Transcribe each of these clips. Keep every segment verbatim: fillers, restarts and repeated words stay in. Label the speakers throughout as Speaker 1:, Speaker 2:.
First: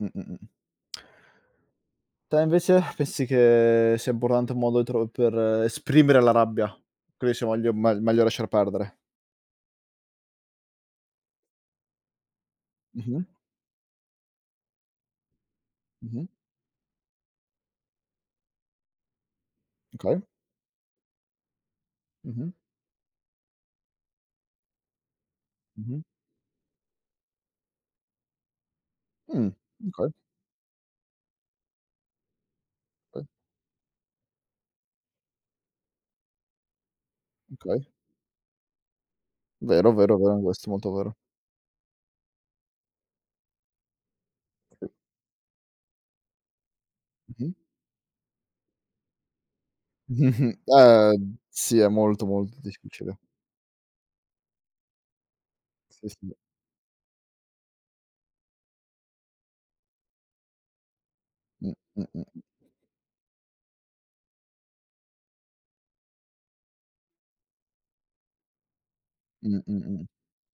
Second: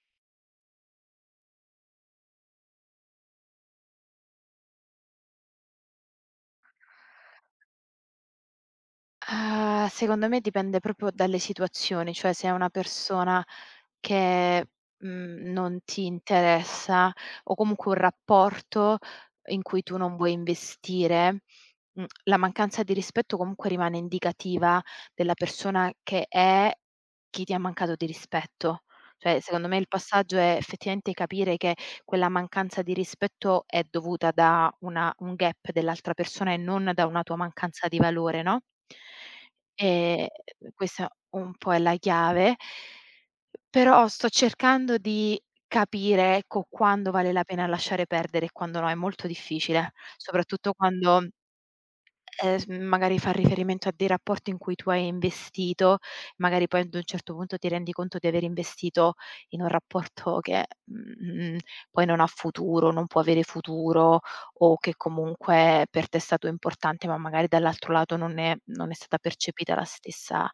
Speaker 1: Mh-mh, mh-mh. Te invece? pessi che sia importante un modo tro per esprimere la rabbia? Credi sia voglia megl meglio lasciar perdere?
Speaker 2: Ah, secondo me dipende propio dalle situazioni, cioè se è una
Speaker 1: Mh-mh.
Speaker 2: persona che, mhmm, non ti
Speaker 1: Mh-mh.
Speaker 2: interessa o comunque un rapporto in cui tu non
Speaker 1: Okay.
Speaker 2: vuoi investire, mhmm, la
Speaker 1: Mh-mh.
Speaker 2: mancanza di rispetto comunque rimane indicativa della persona
Speaker 1: Mh-mh.
Speaker 2: che è, chi ti ha mancato di rispetto. Cioè,
Speaker 1: Mh,
Speaker 2: secondo me il
Speaker 1: okay.
Speaker 2: passaggio è effettivamente capire che quella mancanza di
Speaker 1: [unintelligible]
Speaker 2: rispetto è dovuta da una un gap dell'altra persona e non da una tua
Speaker 1: Okay.
Speaker 2: mancanza di valore, no?
Speaker 1: Vero, vero,
Speaker 2: Ehm,
Speaker 1: vero, questo è molto
Speaker 2: questa
Speaker 1: vero.
Speaker 2: un po' è la chiave. Però sto cercando di capire, ecco, quando vale la
Speaker 1: Mh-mh.
Speaker 2: pena lasciare perdere e quando no. È molto difficile, soprattutto
Speaker 1: Eh
Speaker 2: quando,
Speaker 1: sì, è molto,
Speaker 2: ehm,
Speaker 1: molto
Speaker 2: s
Speaker 1: difficile.
Speaker 2: magari fa riferimento a dei rapporti in cui tu hai investito,
Speaker 1: Sì, sì.
Speaker 2: magari poi ad un certo punto ti rendi conto di aver investito in un rapporto che, mhmm,
Speaker 1: Mh-mh,
Speaker 2: poi non ha
Speaker 1: mh-mh.
Speaker 2: futuro, non può avere futuro o che comunque per te è stato importante, ma magari dall'altro lato non è non è stata
Speaker 1: Mh-mh,
Speaker 2: percepita la
Speaker 1: mh.
Speaker 2: stessa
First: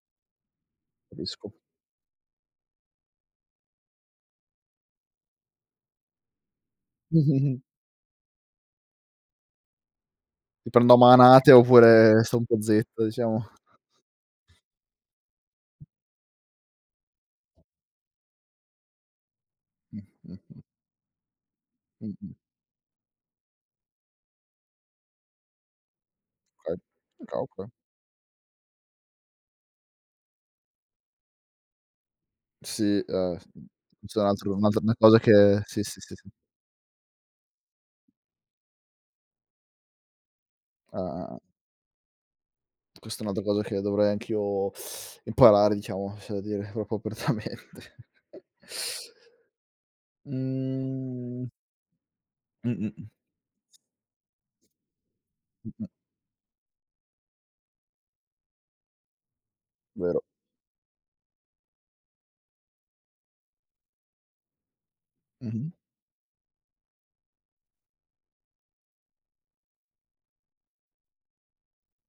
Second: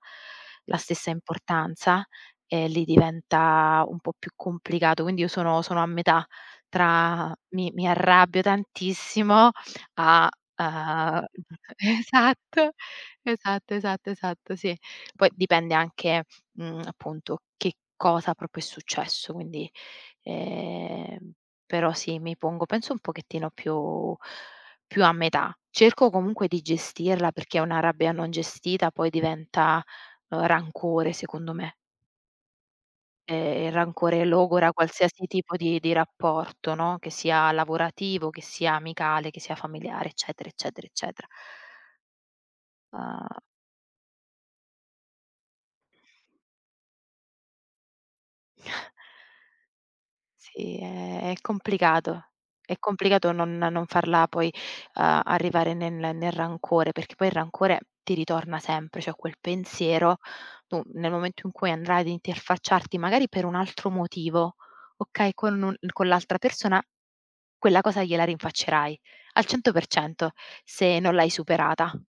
Speaker 2: la stessa
Speaker 1: Capisco.
Speaker 2: importanza. E lì diventa un po' più complicato. Quindi io sono sono a metà tra mi mi arrabbio tantissimo a
Speaker 1: Ti prendo a
Speaker 2: a
Speaker 1: manate oppure sto un po'
Speaker 2: esatto,
Speaker 1: zitto, diciamo.
Speaker 2: esatto, esatto, esatto, sì. Poi dipende anche, mhmm, appunto che cosa propio è successo. Quindi,
Speaker 1: Mh-mh, mh.
Speaker 2: ehm, però sì,
Speaker 1: Mh-mh.
Speaker 2: mi pongo penso un pochettino più più a metà. Cerco comunque di
Speaker 1: ka.
Speaker 2: gestirla,
Speaker 1: Oka
Speaker 2: perché
Speaker 1: oka
Speaker 2: una rabbia non gestita poi diventa, uhm, rancore secondo me.
Speaker 1: Sì,
Speaker 2: E
Speaker 1: ehm,
Speaker 2: e il
Speaker 1: s c'è
Speaker 2: rancore
Speaker 1: un altro
Speaker 2: logora
Speaker 1: un'altra una cosa
Speaker 2: qualsiasi tipo
Speaker 1: che
Speaker 2: di
Speaker 1: sì,
Speaker 2: di
Speaker 1: sì, sì, sì.
Speaker 2: rapporto, no, che sia lavorativo, che sia amicale, che sia familiare, eccetera, eccetera,
Speaker 1: Ah-ah,
Speaker 2: eccetera.
Speaker 1: ah. Questa è
Speaker 2: Ah
Speaker 1: un'altra cosa che dovrei anch'io imparare, diciamo, c'è da dire propio apertamente.
Speaker 2: Sì, è è
Speaker 1: Mhmm
Speaker 2: complicato. È
Speaker 1: Mh-mh, mh.
Speaker 2: complicato non non farla poi, uhm, arrivare
Speaker 1: Mh-mh.
Speaker 2: ne ne nel rancore, perché poi il rancore ti ritorna sempre. ceh, quel pensiero,
Speaker 1: Vero.
Speaker 2: tu nel momento in cui andrai ad interfacciarti, magari per un altro motivo, okay, con
Speaker 1: Mh-mh.
Speaker 2: un con l'altra persona, quella cosa gliela rinfaccerai al cento per cento se non l'hai superata.